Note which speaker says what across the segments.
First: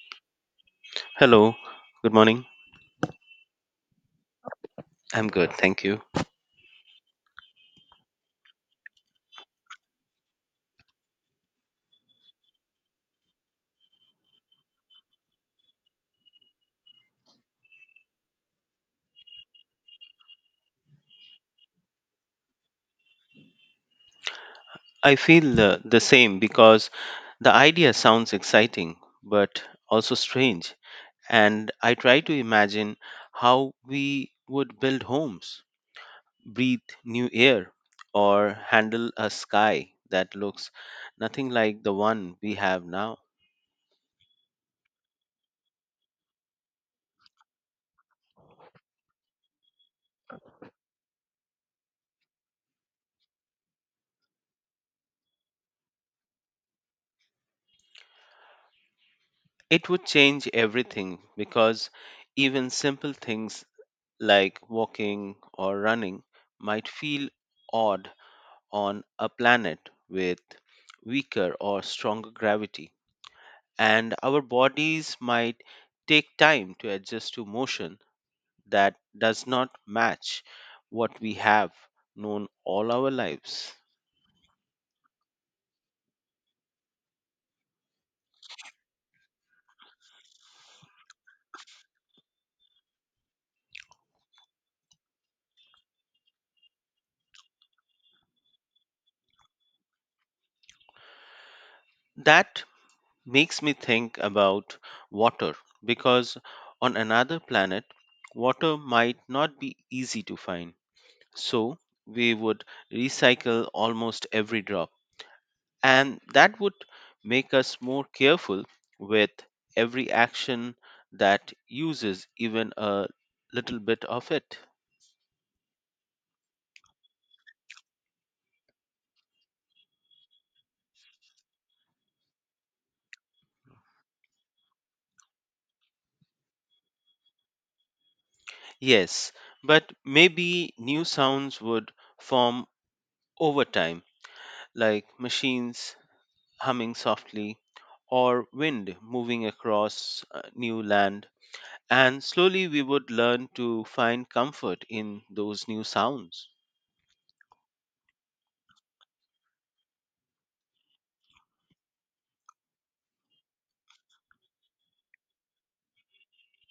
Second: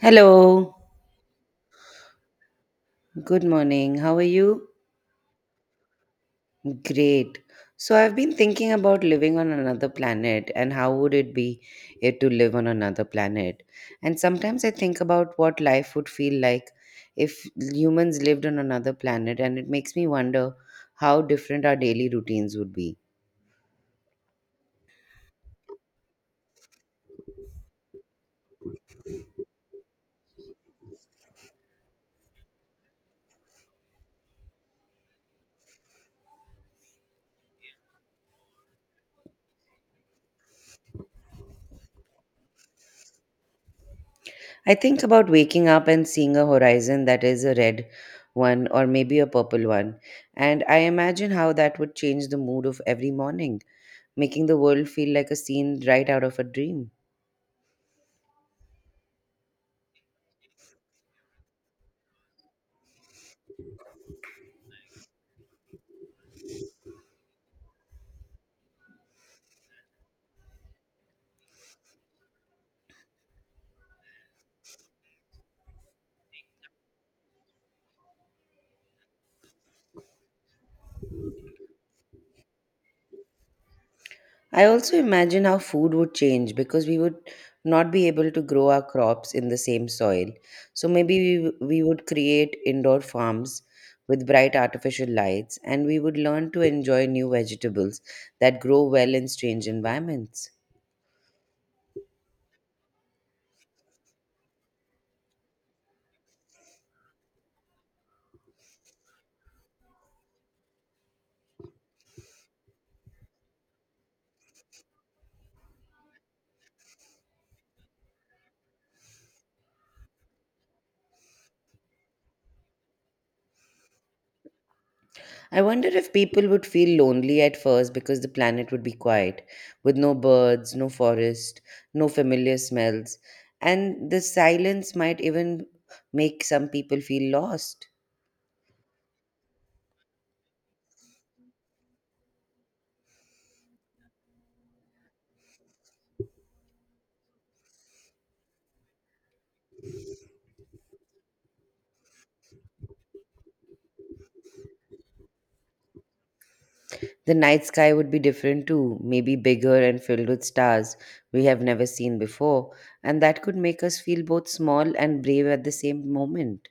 Speaker 1: Hello,
Speaker 2: Hello, good morning.
Speaker 1: good morning. How are you?
Speaker 2: I'm good, thank you.
Speaker 1: Great. So, I've been thinking about living on another planet and how would it be it to live on another planet. And sometimes I think about what life would feel like if humans lived on another planet, and it makes me wonder how different our daily routines would be.
Speaker 2: I feel the same because the idea sounds exciting but also strange. And I try to imagine how we would build homes, breathe new air, or handle a sky that looks nothing like the one we have now.
Speaker 1: I think about waking up and seeing a horizon that is a red one or maybe a purple one, and I imagine how that would change the mood of every morning, making the world feel like a scene right out of a dream.
Speaker 2: It would change everything because even simple things like walking or running might feel odd on a planet with weaker or stronger gravity, and our bodies might take time to adjust to motion that does not match what we have known all our lives.
Speaker 1: I also imagine how food would change because we would not be able to grow our crops in the same soil. So maybe we would create indoor farms with bright artificial lights and we would learn to enjoy new vegetables that grow well in strange environments.
Speaker 2: That makes me think about water because on another planet, water might not be easy to find. So, we would recycle almost every drop. And that would make us more careful with every action that uses even a little bit of it.
Speaker 1: I wonder if people would feel lonely at first because the planet would be quiet, with no birds, no forest, no familiar smells, and the silence might even make some people feel lost.
Speaker 2: Yes, but maybe new sounds would form over time, like machines humming softly or wind moving across new land. And slowly we would learn to find comfort in those new sounds.
Speaker 1: The night sky would be different too, maybe bigger and filled with stars we have never seen before, and that could make us feel both small and brave at the same moment.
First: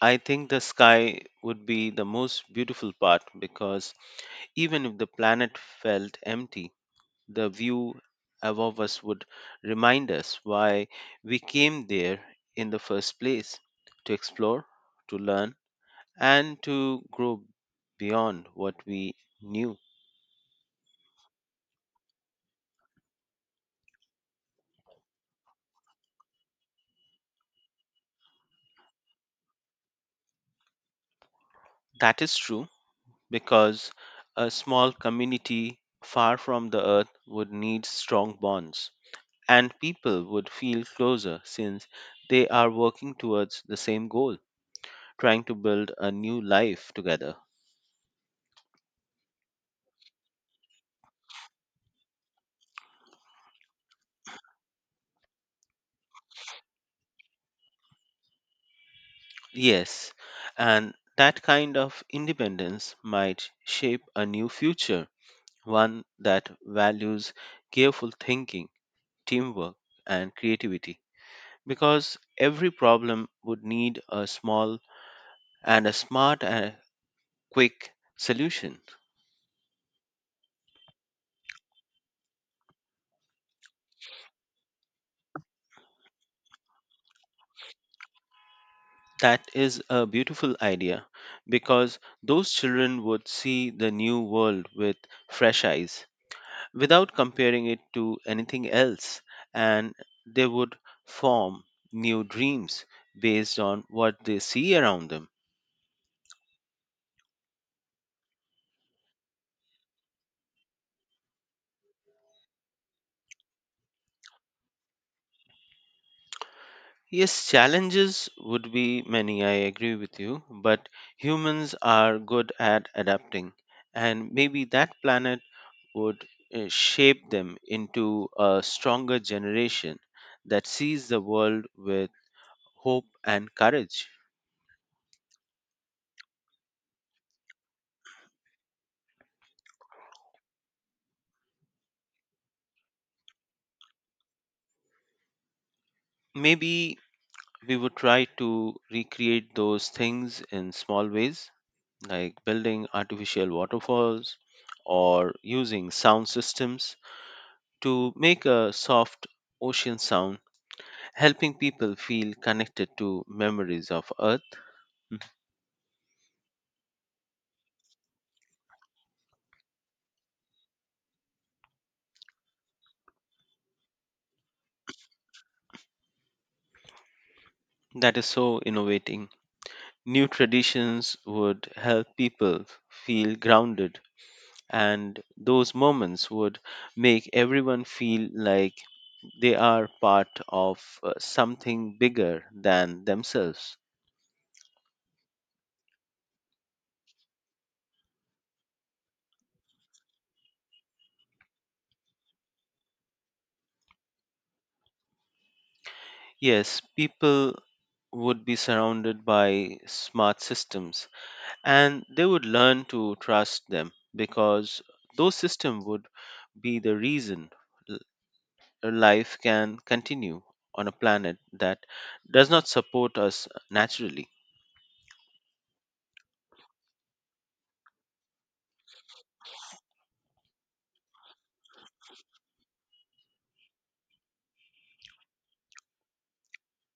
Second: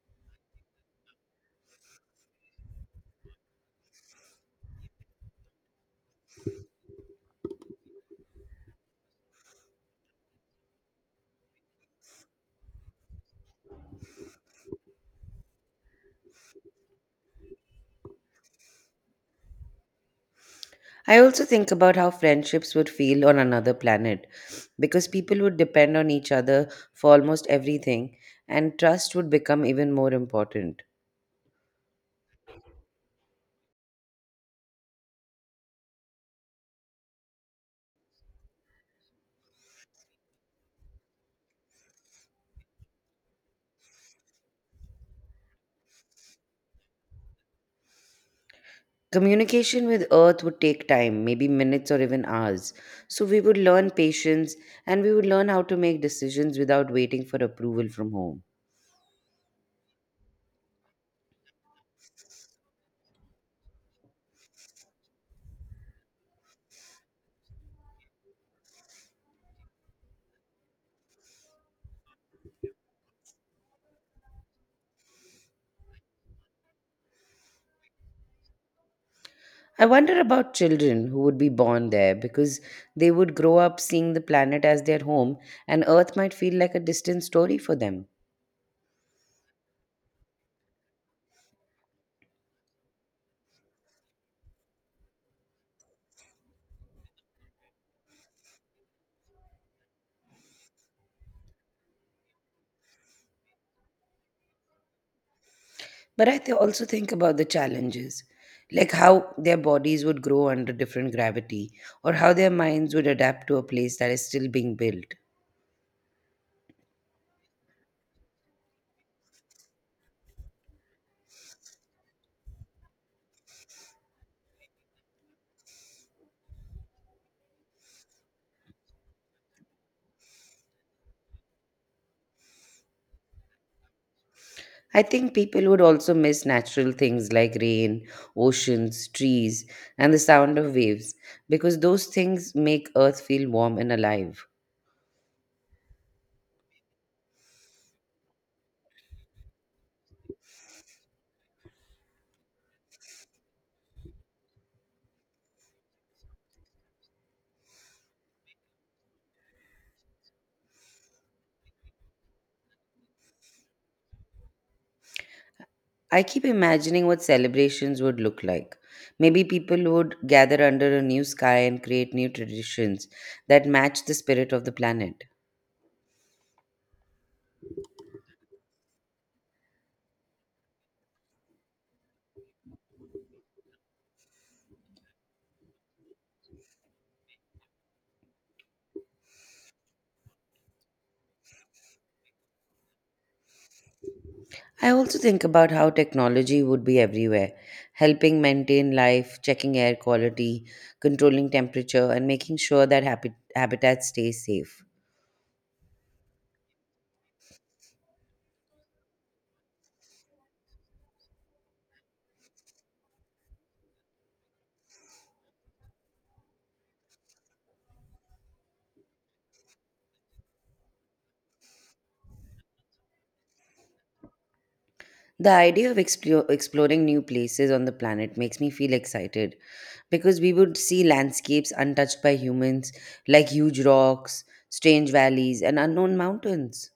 Speaker 2: I think the sky would be the most beautiful part because even if the planet felt empty, the view above us would remind us why we came there in the first place, to explore, to learn, and to grow beyond what we knew.
Speaker 1: I also think about how friendships would feel on another planet because people would depend on each other for almost everything and trust would become even more important.
Speaker 2: That is true because a small community far from the earth would need strong bonds, and people would feel closer since they are working towards the same goal, trying to build a new life together.
Speaker 1: Communication with Earth would take time, maybe minutes or even hours. So we would learn patience and we would learn how to make decisions without waiting for approval from home.
Speaker 2: Yes, and that kind of independence might shape a new future, one that values careful thinking, teamwork, and creativity. Because every problem would need a small and a smart and quick solution.
Speaker 1: I wonder about children who would be born there because they would grow up seeing the planet as their home and Earth might feel like a distant story for them.
Speaker 2: That is a beautiful idea because those children would see the new world with fresh eyes, without comparing it to anything else, and they would form new dreams based on what they see around them.
Speaker 1: But I also think about the challenges, like how their bodies would grow under different gravity or how their minds would adapt to a place that is still being built.
Speaker 2: Yes, challenges would be many, I agree with you, but humans are good at adapting, and maybe that planet would shape them into a stronger generation that sees the world with hope and courage.
Speaker 1: I think people would also miss natural things like rain, oceans, trees, and the sound of waves because those things make Earth feel warm and alive.
Speaker 2: Maybe we would try to recreate those things in small ways, like building artificial waterfalls or using sound systems to make a soft ocean sound, helping people feel connected to memories of Earth.
Speaker 1: I keep imagining what celebrations would look like. Maybe people would gather under a new sky and create new traditions that match the spirit of the planet.
Speaker 2: That is so innovating. New traditions would help people feel grounded and those moments would make everyone feel like they are part of something bigger than themselves.
Speaker 1: I also think about how technology would be everywhere, helping maintain life, checking air quality, controlling temperature, and making sure that habitats stay safe.
Speaker 2: Yes, people would be surrounded by smart systems and they would learn to trust them because those systems would be the reason l- life can continue on a planet that does not support us naturally.
Speaker 1: The idea of exploring new places on the planet makes me feel excited because we would see landscapes untouched by humans, like huge rocks, strange valleys, and unknown mountains.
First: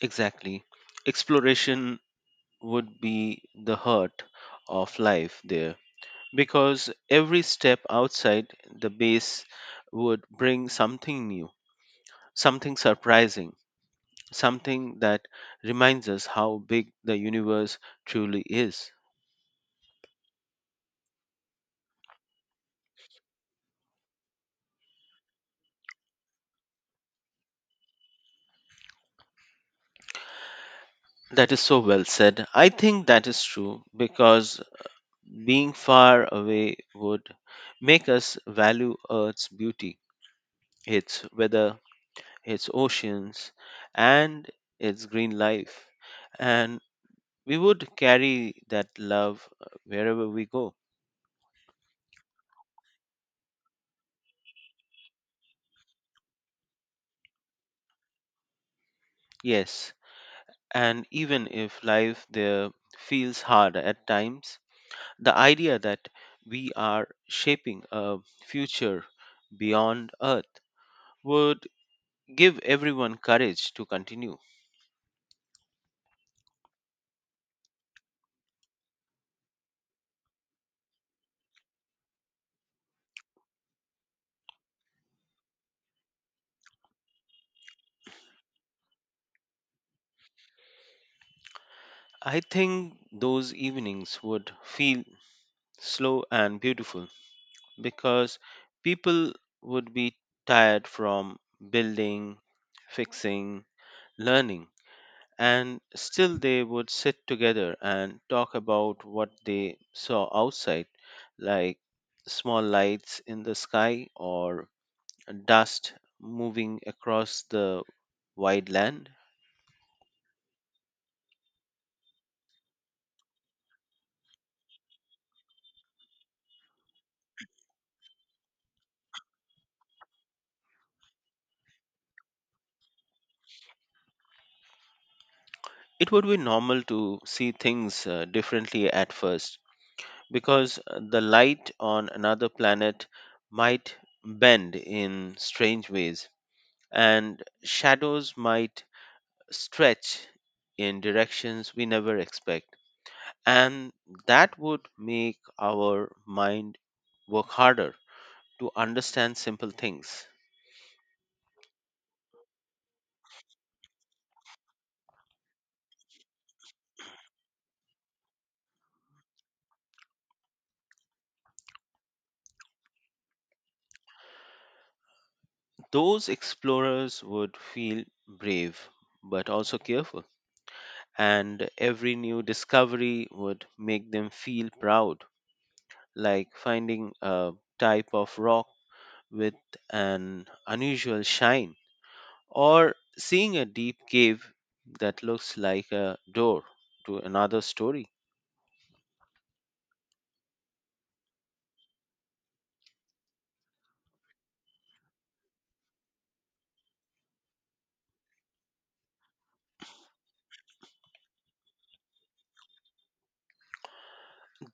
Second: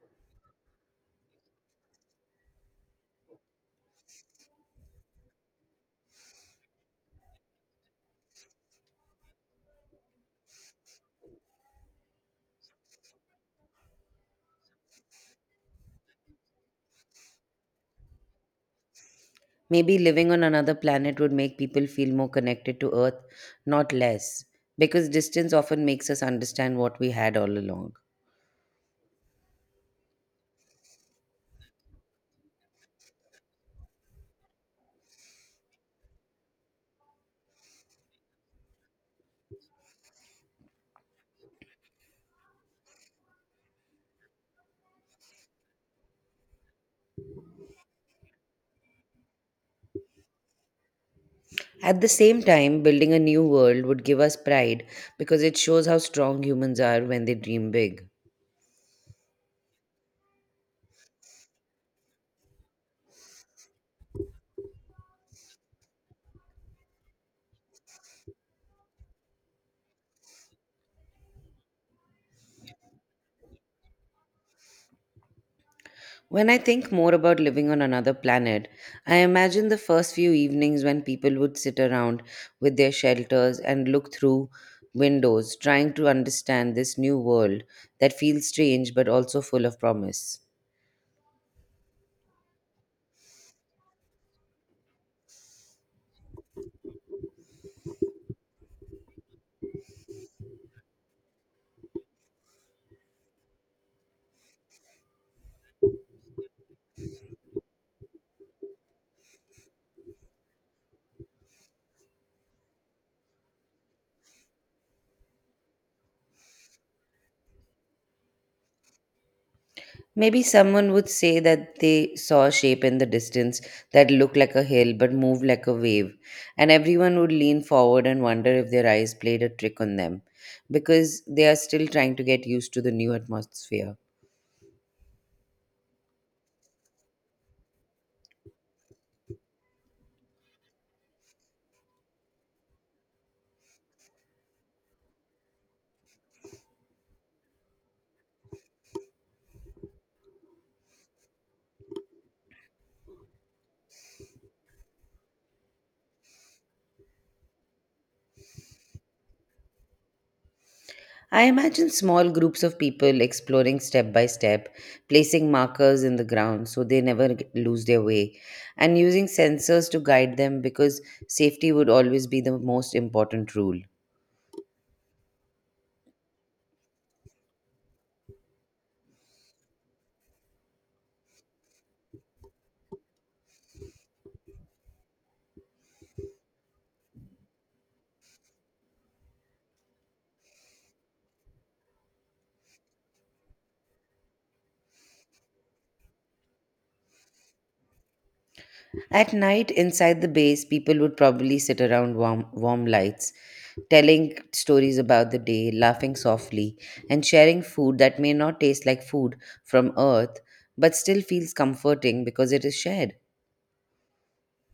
Speaker 2: Exactly. Exploration would be the heart of life there because every step outside the base would bring something new, something surprising, something that reminds us how big the universe truly is.
Speaker 1: Maybe living on another planet would make people feel more connected to Earth, not less, because distance often makes us understand what we had all along.
Speaker 2: That is so well said. I think that is true because being far away would make us value Earth's beauty, its weather, its oceans, and its green life. And we would carry that love wherever we go.
Speaker 1: At the same time, building a new world would give us pride because it shows how strong humans are when they dream big.
Speaker 2: Yes, and even if life there feels hard at times, the idea that we are shaping a future beyond Earth would give everyone courage to continue.
Speaker 1: When I think more about living on another planet, I imagine the first few evenings when people would sit around with their shelters and look through windows, trying to understand this new world that feels strange but also full of promise.
Speaker 2: I think those evenings would feel slow and beautiful because people would be tired from building, fixing, learning, and still they would sit together and talk about what they saw outside, like small lights in the sky or dust moving across the wide land.
Speaker 1: Maybe someone would say that they saw a shape in the distance that looked like a hill but moved like a wave, and everyone would lean forward and wonder if their eyes played a trick on them because they are still trying to get used to the new atmosphere.
Speaker 2: It would be normal to see things differently at first because the light on another planet might bend in strange ways and shadows might stretch in directions we never expect, and that would make our mind work harder to understand simple things.
Speaker 1: I imagine small groups of people exploring step by step, placing markers in the ground so they never lose their way, and using sensors to guide them because safety would always be the most important rule.
Speaker 2: Those explorers would feel brave but also careful, and every new discovery would make them feel proud, like finding a type of rock with an unusual shine or seeing a deep cave that looks like a door to another story.
Speaker 1: At night, inside the base, people would probably sit around warm lights, telling stories about the day, laughing softly, and sharing food that may not taste like food from Earth, but still feels comforting because it is shared.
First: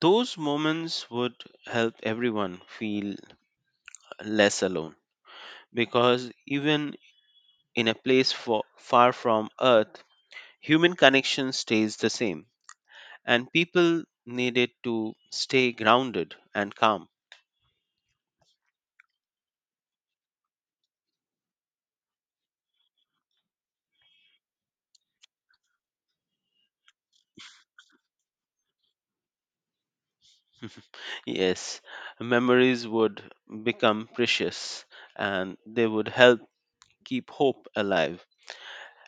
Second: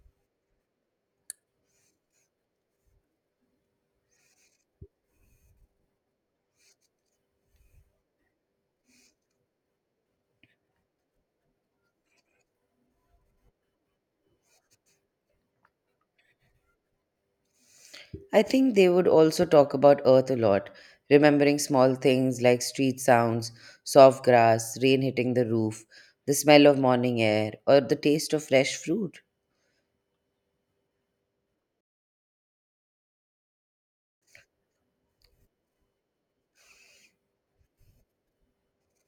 Speaker 2: Those moments would help everyone feel less alone because even in a place far from Earth, human connection stays the same and people need it to stay grounded and calm.
Speaker 1: I think they would also talk about Earth a lot, remembering small things like street sounds, soft grass, rain hitting the roof, the smell of morning air, or the taste of fresh fruit.
Speaker 2: Yes, memories would become precious and they would help keep hope alive.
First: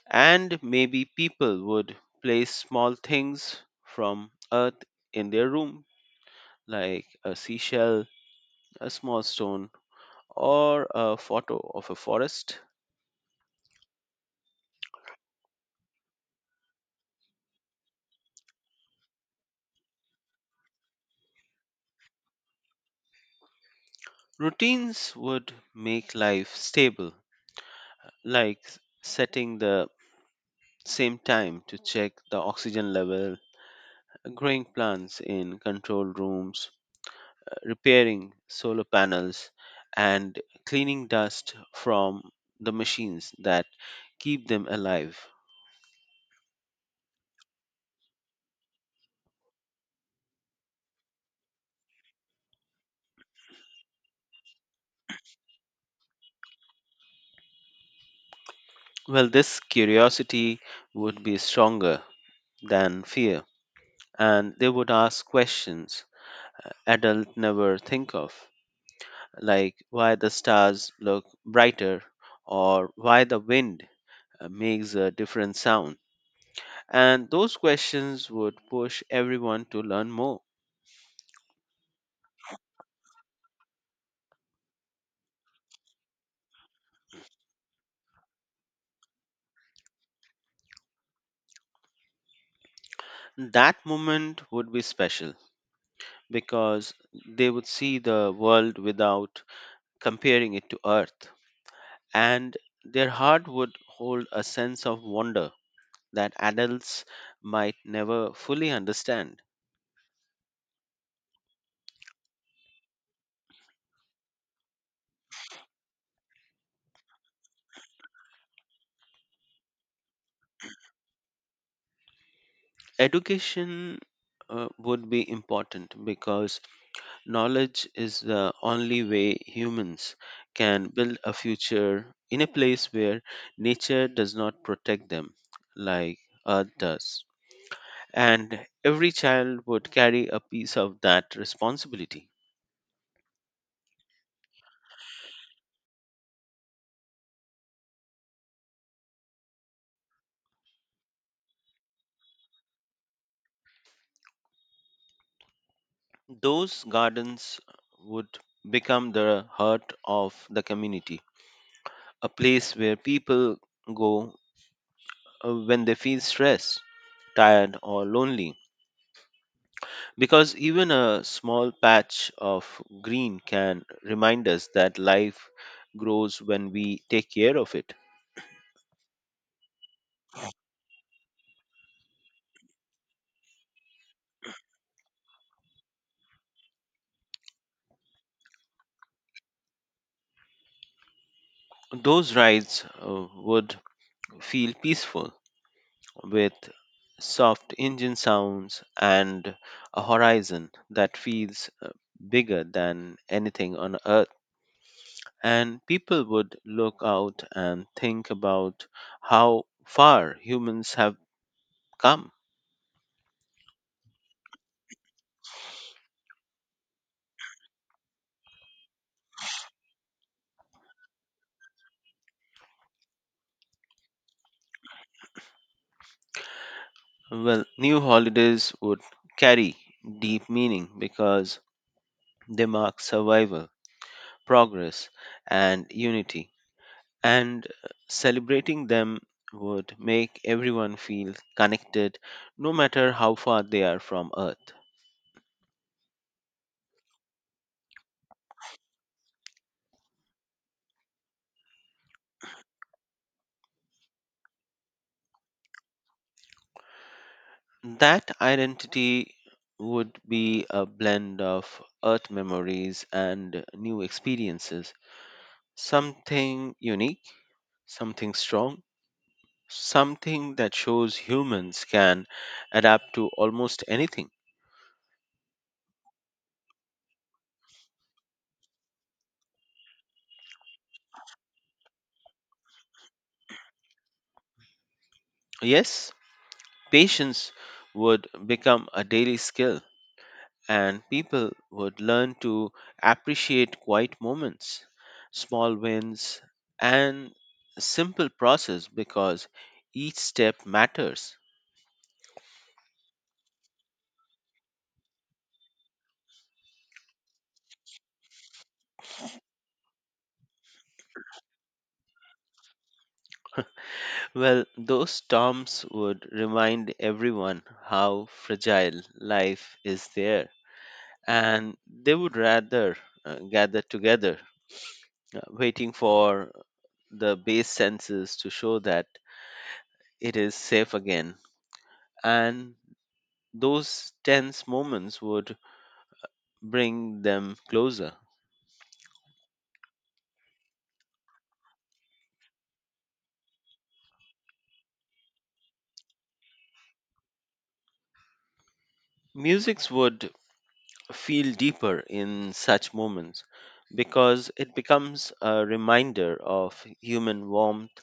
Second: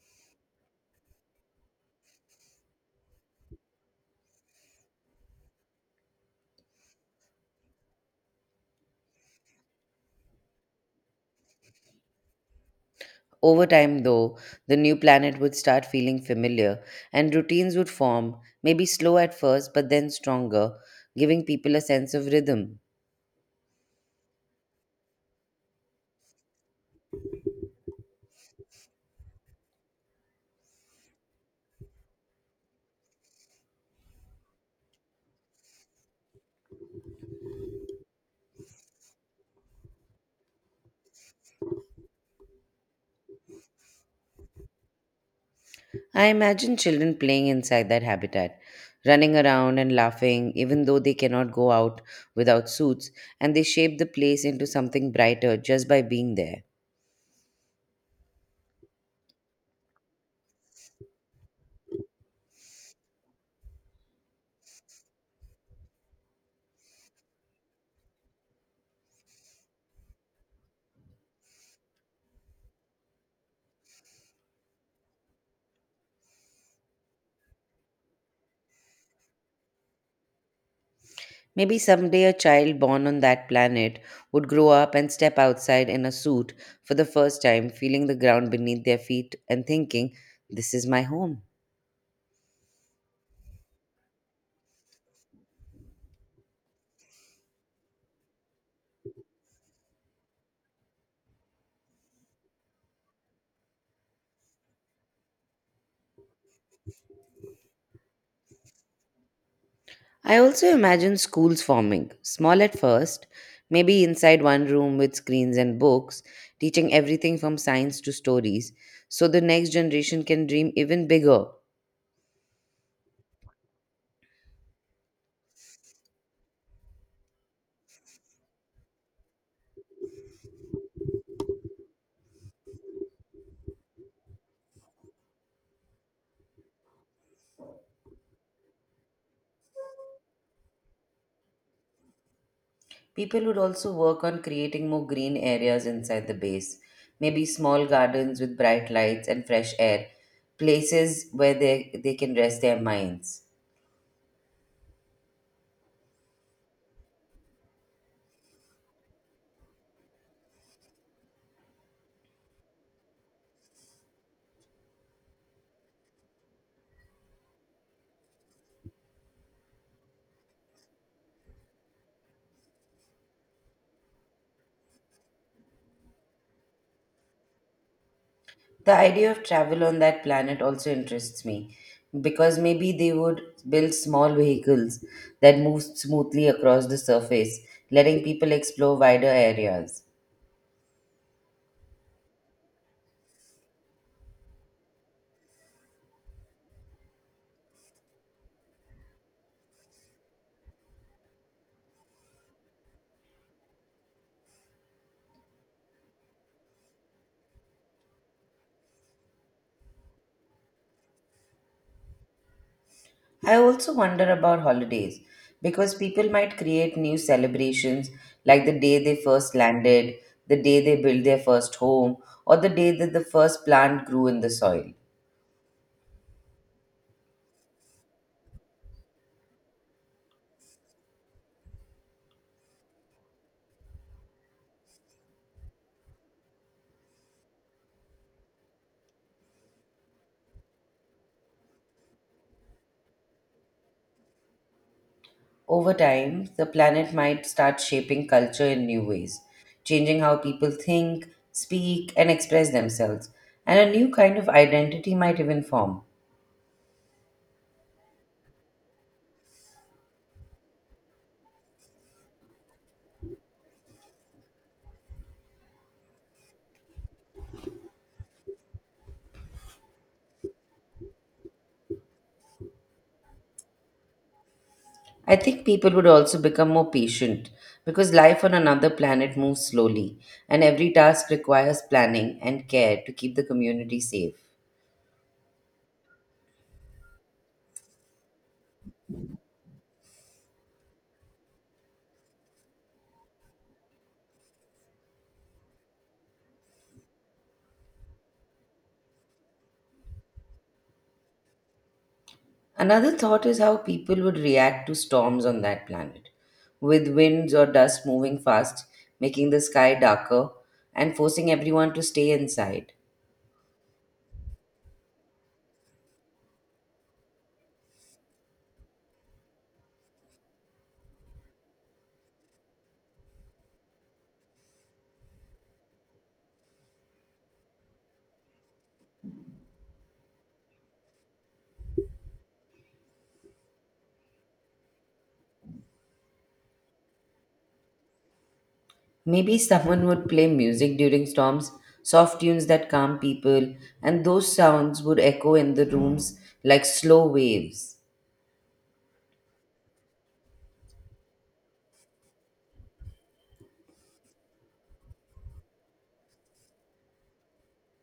Speaker 2: And maybe people would place small things from Earth in their room, like a seashell, a small stone, or a photo of a forest.
Speaker 1: Over time, though, the new planet would start feeling familiar and routines would form, maybe slow at first, but then stronger, giving people a sense of rhythm.
Speaker 2: Routines would make life stable, like setting the same time to check the oxygen level, growing plants in controlled rooms, repairing solar panels, and cleaning dust from the machines that keep them alive.
Speaker 1: I imagine children playing inside that habitat, running around and laughing, even though they cannot go out without suits, and they shape the place into something brighter just by being there.
Speaker 2: Well, this curiosity would be stronger than fear, and they would ask questions adults never think of, like why the stars look brighter or why the wind makes a different sound. And those questions would push everyone to learn more.
Speaker 1: Maybe someday a child born on that planet would grow up and step outside in a suit for the first time, feeling the ground beneath their feet and thinking, this is my home.
Speaker 2: That moment would be special because they would see the world without comparing it to Earth. And their heart would hold a sense of wonder that adults might never fully understand.
Speaker 1: I also imagine schools forming, small at first, maybe inside one room with screens and books, teaching everything from science to stories, so the next generation can dream even bigger.
Speaker 2: Education would be important because knowledge is the only way humans can build a future in a place where nature does not protect them like Earth does. And every child would carry a piece of that responsibility.
Speaker 1: People would also work on creating more green areas inside the base, maybe small gardens with bright lights and fresh air, places where they can rest their minds.
Speaker 2: Those gardens would become the heart of the community, a place where people go when they feel stressed, tired, or lonely. Because even a small patch of green can remind us that life grows when we take care of it.
Speaker 1: The idea of travel on that planet also interests me because maybe they would build small vehicles that move smoothly across the surface, letting people explore wider areas.
Speaker 2: Those rides would feel peaceful with soft engine sounds and a horizon that feels bigger than anything on earth. And people would look out and think about how far humans have come.
Speaker 1: I also wonder about holidays because people might create new celebrations like the day they first landed, the day they built their first home, or the day that the first plant grew in the soil.
Speaker 2: Well, new holidays would carry deep meaning because they mark survival, progress, and unity. And celebrating them would make everyone feel connected no matter how far they are from Earth.
Speaker 1: Over time, the planet might start shaping culture in new ways, changing how people think, speak, and express themselves, and a new kind of identity might even form.
Speaker 2: That identity would be a blend of Earth memories and new experiences, something unique, something strong, something that shows humans can adapt to almost anything.
Speaker 1: I think people would also become more patient because life on another planet moves slowly, and every task requires planning and care to keep the community safe.
Speaker 2: Yes, patience would become a daily skill, and people would learn to appreciate quiet moments, small wins, and simple process because each step matters.
Speaker 1: Another thought is how people would react to storms on that planet, with winds or dust moving fast, making the sky darker and forcing everyone to stay inside.
Speaker 2: Well, those storms would remind everyone how fragile life is there, and they would rather gather together waiting for the base senses to show that it is safe again. And those tense moments would bring them closer.
Speaker 1: Maybe someone would play music during storms, soft tunes that calm people, and those sounds would echo in the rooms like slow waves.
Speaker 2: Musics would feel deeper in such moments because it becomes a reminder of human warmth,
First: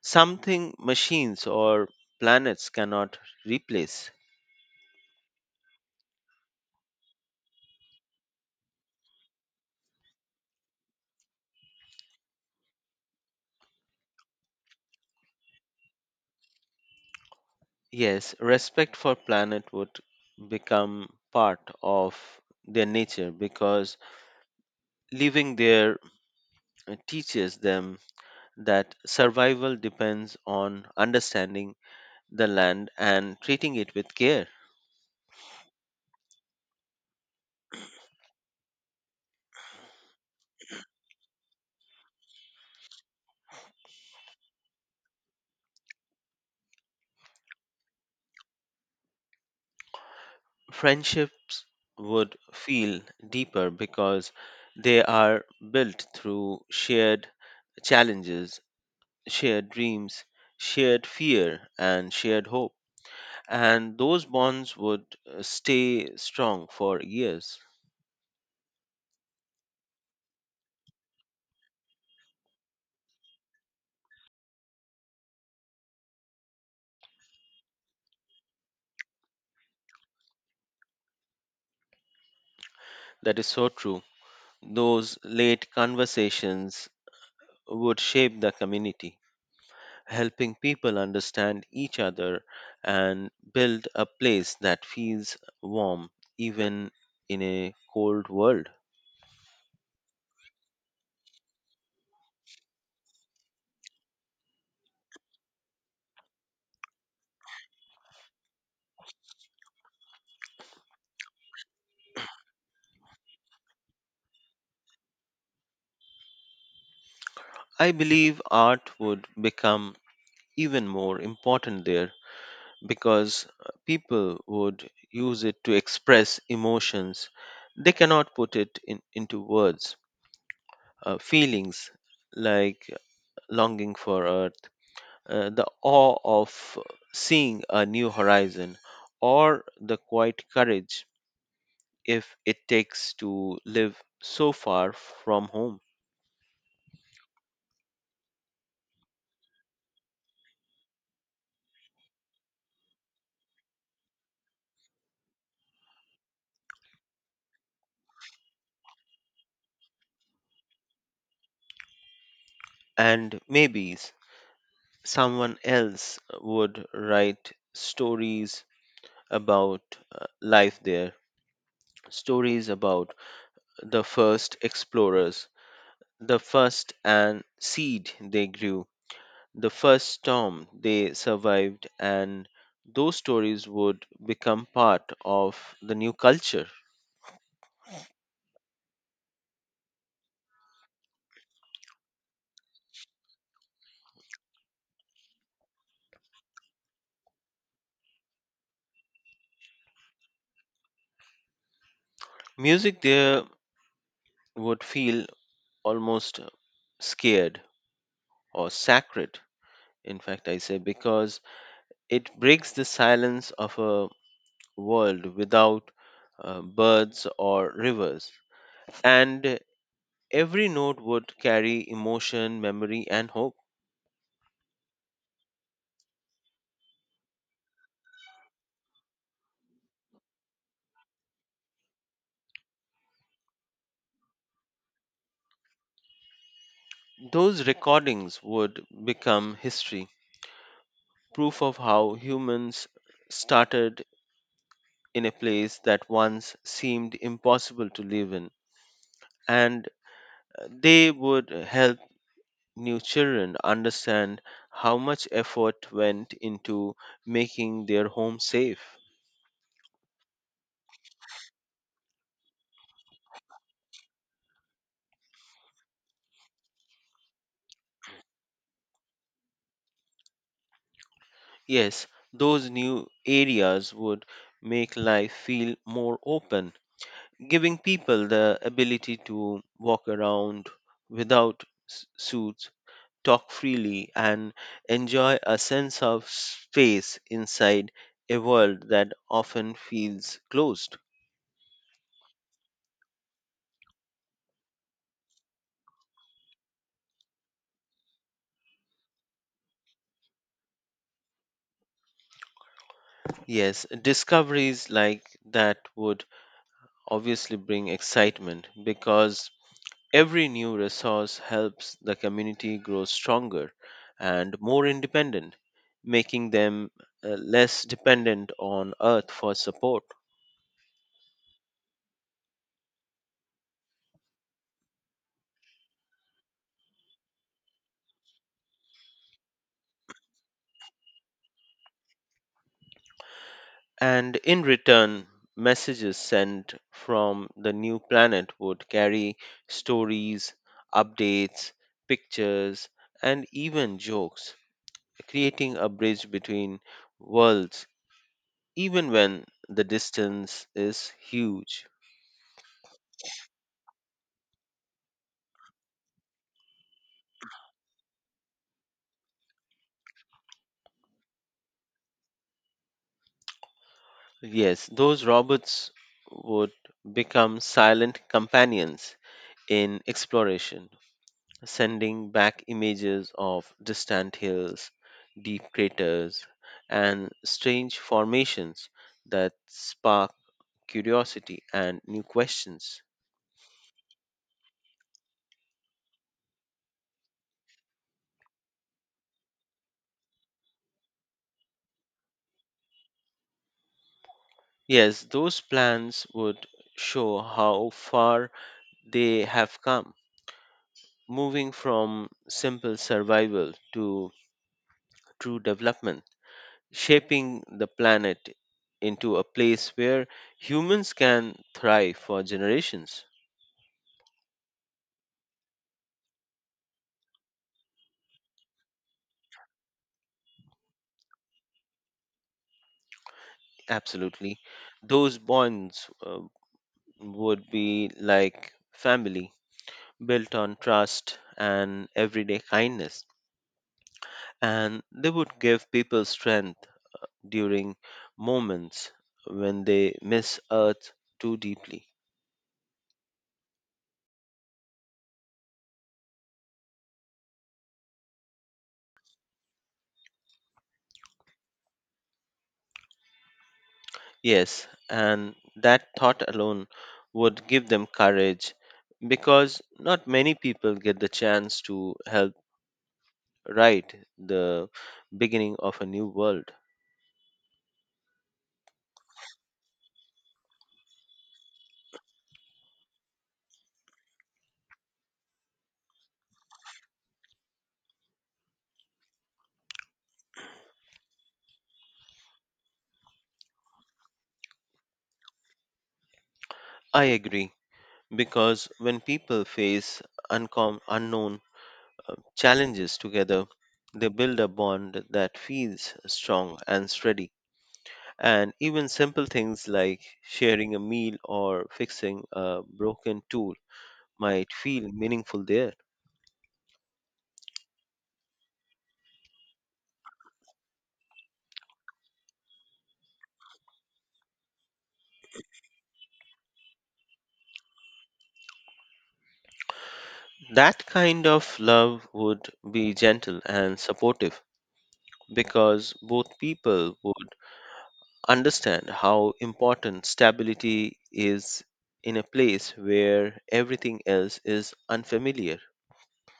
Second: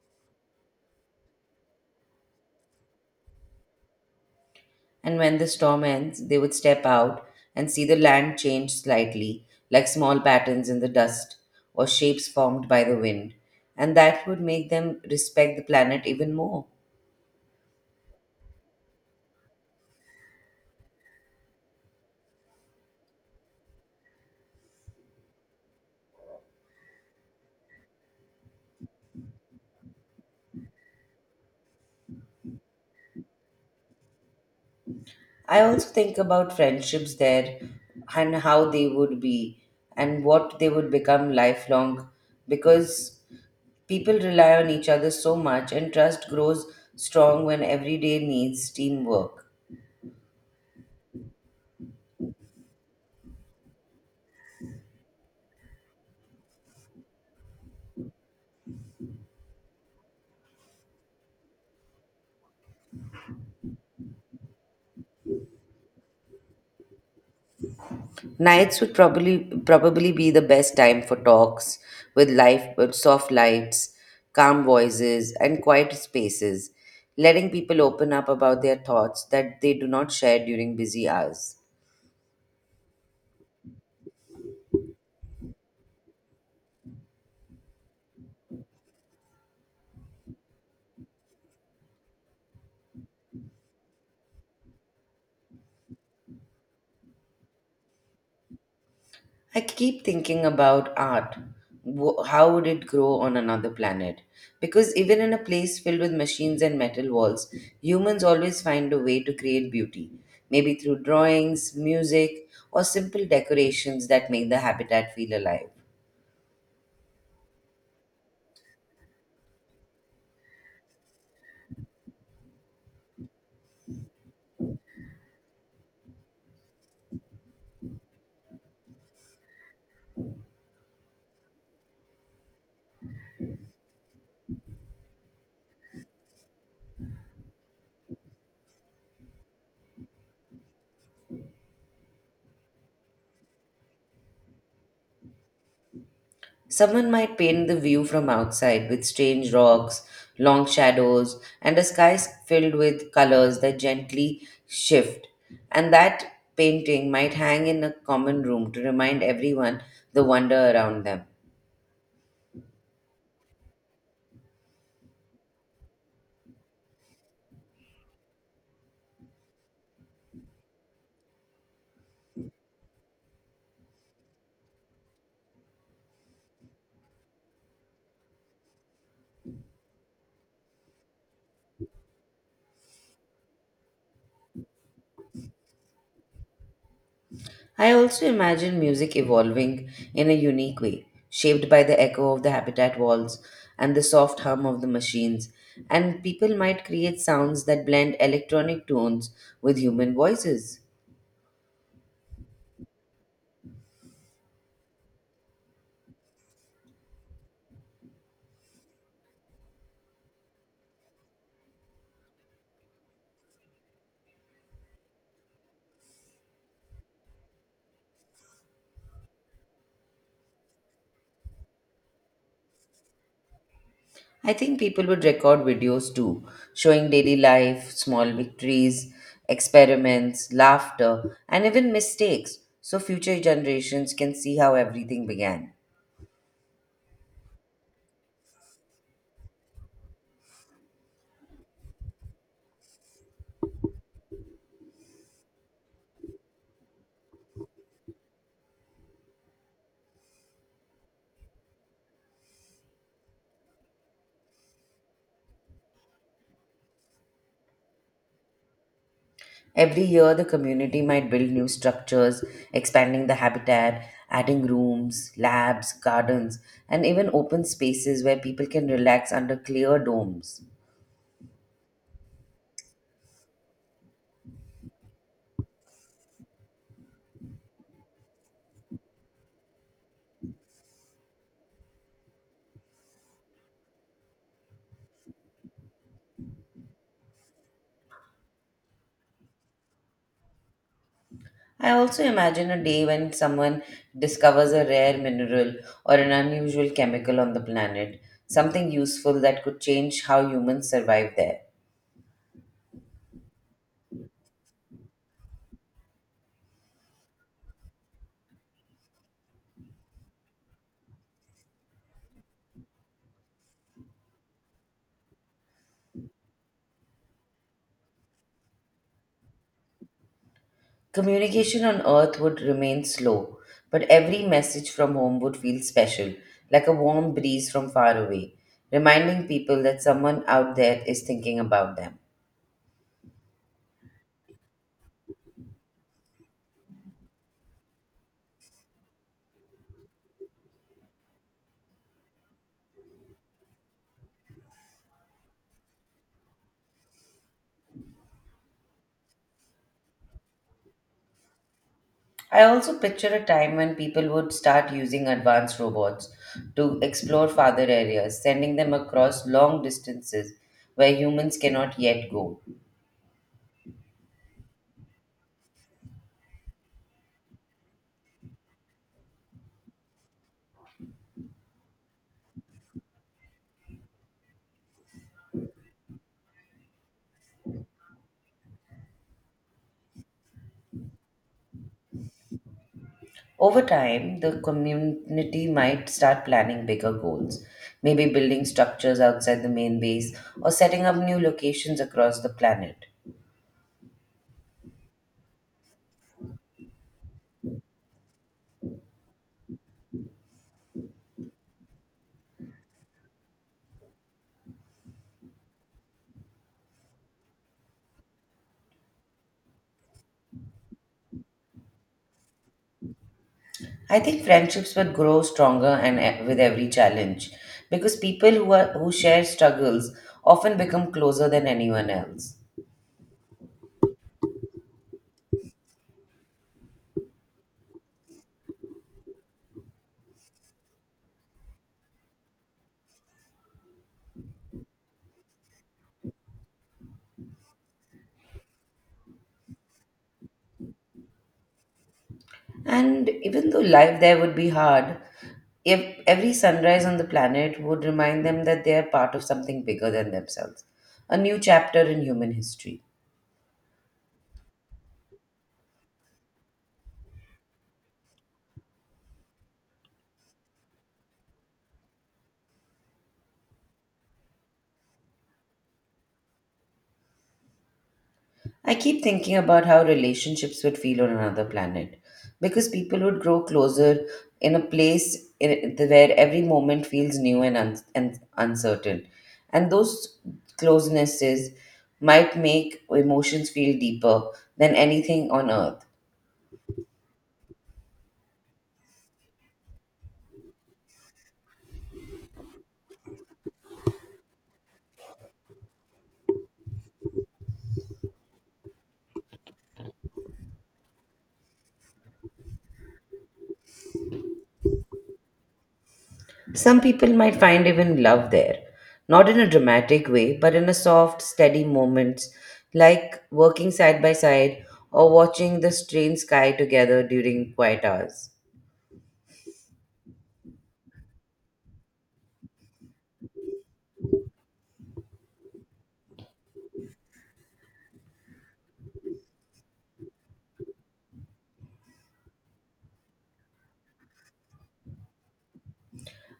Speaker 2: something machines or planets cannot replace.
Speaker 1: And when the storm ends, they would step out and see the land change slightly, like small patterns in the dust or shapes formed by the wind. And that would make them respect the planet even more.
Speaker 2: Yes, respect for planet would become part of their nature because living there teaches them that survival depends on understanding the land and treating it with care.
Speaker 1: I also think about friendships there and how they would be and what they would become lifelong because people rely on each other so much and trust grows strong when everyday needs teamwork.
Speaker 2: Friendships would feel deeper because they are built through shared challenges, shared dreams, shared fear, and shared hope. And those bonds would stay strong for years.
Speaker 1: Nights would probably be the best time for talks with life with soft lights, calm voices, and quiet spaces, letting people open up about their thoughts that they do not share during busy hours.
Speaker 2: That is so true. Those late conversations would shape the community, helping people understand each other and build a place that feels warm even in a cold world.
Speaker 1: I keep thinking about art. How would it grow on another planet? Because even in a place filled with machines and metal walls, humans always find a way to create beauty, maybe through drawings, music, or simple decorations that make the habitat feel alive.
Speaker 2: I believe art would become even more important there because people would use it to express emotions they cannot into words, feelings like longing for a the awe of seeing a new horizon, or the quiet courage if it takes to live so far from home.
Speaker 1: Someone might paint the view from outside with strange rocks, long shadows, and a sky filled with colors that gently shift. And that painting might hang in a common room to remind everyone the wonder around them.
Speaker 2: And maybe someone else would write stories about life there, stories about the first explorers, the first and seed they grew, the first storm they survived, and those stories would become part of the new culture.
Speaker 1: I also imagine music evolving in a unique way, shaped by the echo of the habitat walls and the soft hum of the machines. And people might create sounds that blend electronic tones with human voices.
Speaker 2: Music there would feel almost scared or sacred, in fact, I say, because it breaks the silence of a world without birds or rivers. And every note would carry emotion, memory, and hope.
Speaker 1: I think people would record videos too, showing daily life, small victories, experiments, laughter, and even mistakes, so future generations can see how everything began.
Speaker 2: Those recordings would become history, proof of how humans started in a place that once seemed impossible to live in. And they would help new children understand how much effort went into making their home safe.
Speaker 1: Every year, the community might build new structures, expanding the habitat, adding rooms, labs, gardens, and even open spaces where people can relax under clear domes.
Speaker 2: Yes, those new areas would make life feel more open, giving people the ability to walk around without suits, talk freely, and enjoy a sense of space inside a world that often feels closed.
Speaker 1: I also imagine a day when someone discovers a rare mineral or an unusual chemical on the planet, something useful that could change how humans survive there.
Speaker 2: Yes, discoveries like that would obviously bring excitement because every new resource helps the community grow stronger and more independent, making them less dependent on Earth for support.
Speaker 1: Communication on Earth would remain slow, but every message from home would feel special, like a warm breeze from far away, reminding people that someone out there is thinking about them.
Speaker 2: And in return, messages sent from the new planet would carry stories, updates, pictures, and even jokes, creating a bridge between worlds, even when the distance is huge.
Speaker 1: I also picture a time when people would start using advanced robots to explore farther areas, sending them across long distances where humans cannot yet go.
Speaker 2: Yes, those robots would become silent companions in exploration, sending back images of distant hills, deep craters, and strange formations that spark curiosity and new questions.
Speaker 1: Over time, the community might start planning bigger goals, maybe building structures outside the main base or setting up new locations across the planet.
Speaker 2: Yes, those plans would show how far they have come, moving from simple survival to true development, shaping the planet into a place where humans can thrive for generations.
Speaker 1: I think friendships would grow stronger and with every challenge because people who share struggles often become closer than anyone else.
Speaker 2: Absolutely. Those bonds would be like family, built on trust and everyday kindness. And they would give people strength during moments when they miss Earth too deeply.
Speaker 1: And even though life there would be hard, if every sunrise on the planet would remind them that they are part of something bigger than themselves, a new chapter in human history.
Speaker 2: Yes, and that thought alone would give them courage because not many people get the chance to help write the beginning of a new world.
Speaker 1: I keep thinking about how relationships would feel on another planet because people would grow closer in a place where every moment feels new and uncertain. And those closenesses might make emotions feel deeper than anything on earth.
Speaker 2: I agree because when people face unknown challenges together, they build a bond that feels strong and steady. And even simple things like sharing a meal or fixing a broken tool might feel meaningful there.
Speaker 1: Some people might find even love there, not in a dramatic way, but in a soft, steady moments, like working side by side or watching the strange sky together during quiet hours.
Speaker 2: That kind of love would be gentle and supportive because both people would understand how important stability is in a place where everything else is unfamiliar.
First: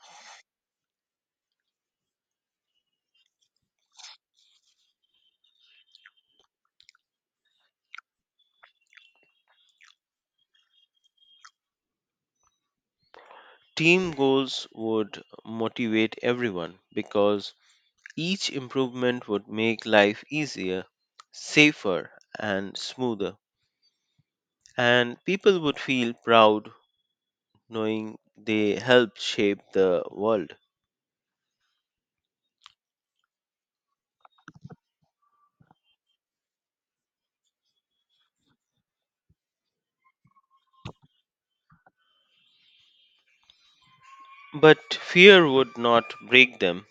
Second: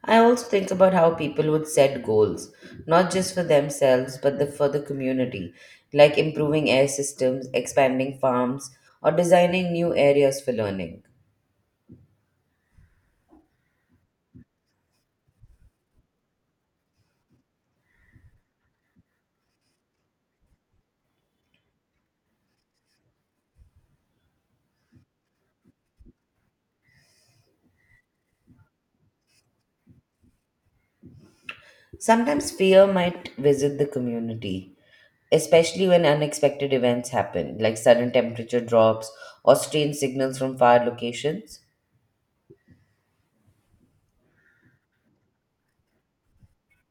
Speaker 1: I also think about how people would set goals, not just for themselves, but for the community, like improving air systems, expanding farms, or designing new areas for learning.
Speaker 2: Team goals would motivate everyone because each improvement would make life easier, safer, and smoother. And people would feel proud knowing they helped shape the world.
Speaker 1: Sometimes fear might visit the community, especially when unexpected events happen, like sudden temperature drops or strange signals from far locations.
Speaker 2: But fear would not break them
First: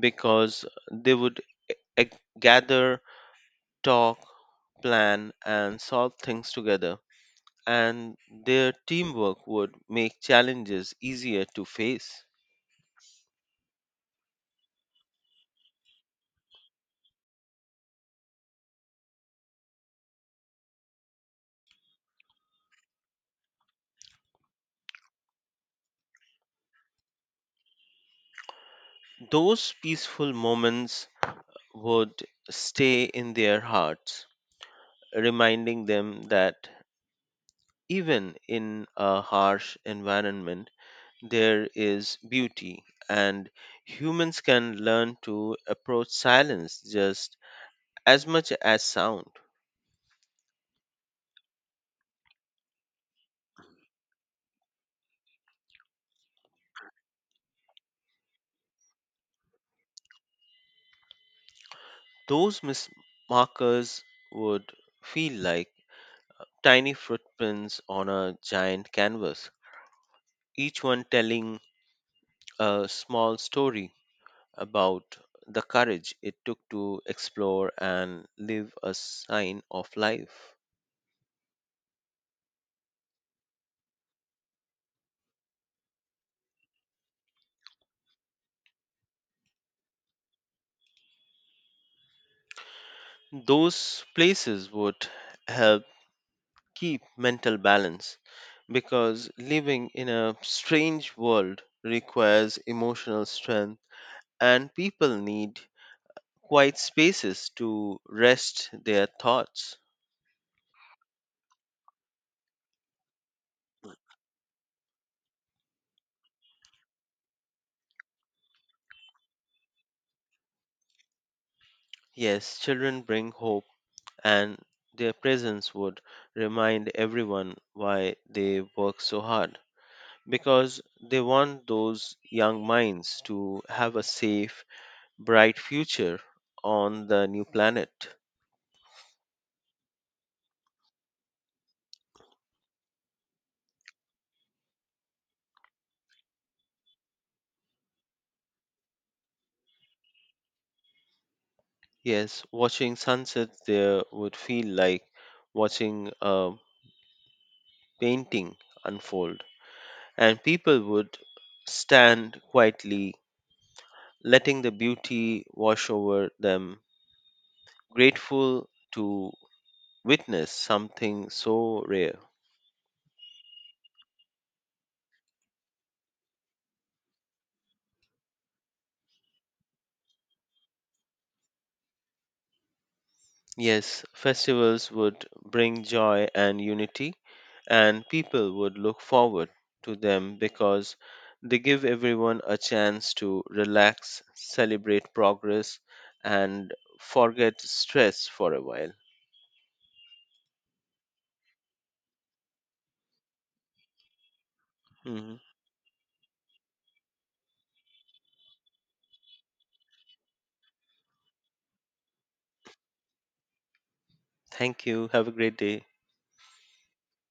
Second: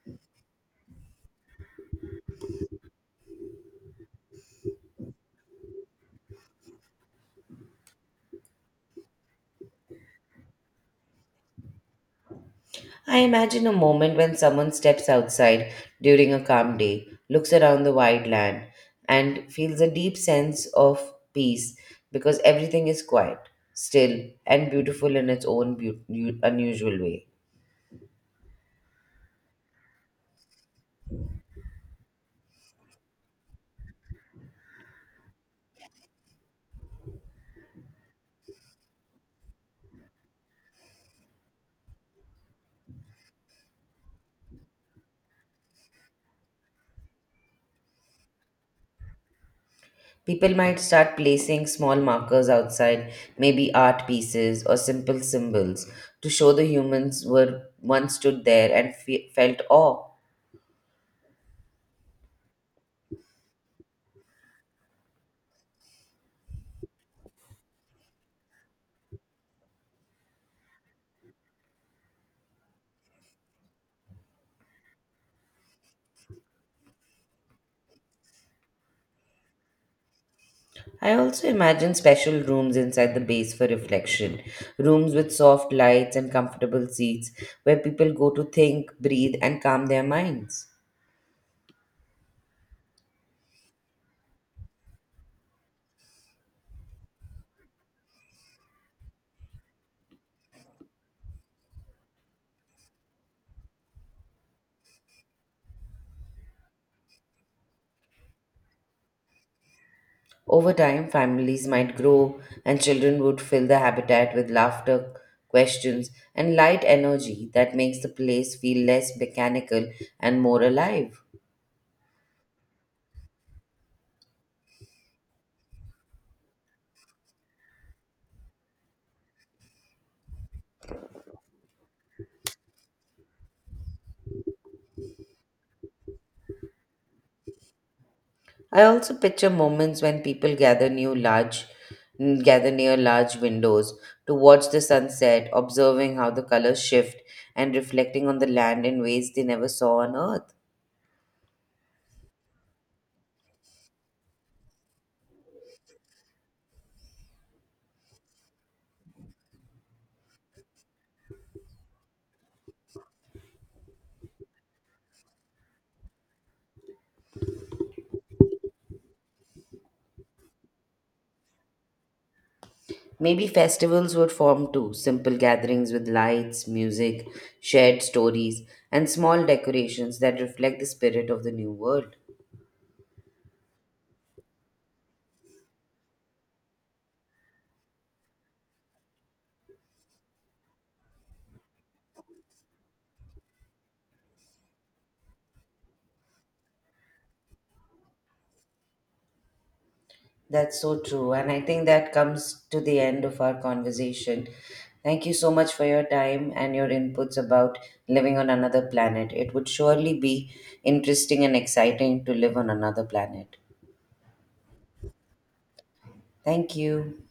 Speaker 2: because they would gather, talk, plan, and solve things together, and their teamwork would make challenges easier to face.
Speaker 1: I imagine a moment when someone steps outside during a calm day, looks around the wide land, and feels a deep sense of peace because everything is quiet, still, and beautiful in its own unusual way.
Speaker 2: Those peaceful moments would stay in their hearts, reminding them that even in a harsh environment, there is beauty, and humans can learn to approach silence just as much as sound.
Speaker 1: People might start placing small markers outside, maybe art pieces or simple symbols, to show the humans were once stood there and felt awe.
Speaker 2: Those markers would feel like tiny footprints on a giant canvas, each one telling a small story about the courage it took to explore and live a sign of life.
Speaker 1: I also imagine special rooms inside the base for reflection, rooms with soft lights and comfortable seats where people go to think, breathe, and calm their minds.
Speaker 2: Those places would help keep mental balance because living in a strange world requires emotional strength, and people need quiet spaces to rest their thoughts.
Speaker 1: Over time, families might grow, and children would fill the habitat with laughter, questions, and light energy that makes the place feel less mechanical and more alive.
Speaker 2: Yes, children bring hope and their presence would remind everyone why they work so hard because they want those young minds to have a safe, bright future on the new planet.
Speaker 1: I also picture moments when people gather near large windows to watch the sunset, observing how the colors shift and reflecting on the land in ways they never saw on earth.
Speaker 2: Yes, watching sunsets there would feel like watching a painting unfold, and people would stand quietly, letting the beauty wash over them, grateful to witness something so rare.
Speaker 1: Maybe festivals would form too simple gatherings with lights, music, shared stories, and small decorations that reflect the spirit of the new world.
Speaker 2: Yes, festivals would bring joy and unity, and people would look forward to them because they give everyone a chance to relax, celebrate progress, and forget stress for a while.
Speaker 1: That's so true. And I think that comes to the end of our conversation. Thank you
Speaker 2: Mhm.
Speaker 1: so much for your time and your inputs about living on another planet. It would surely be interesting and exciting to live on another planet.
Speaker 2: Thank you. Have a great day.
Speaker 1: Thank you.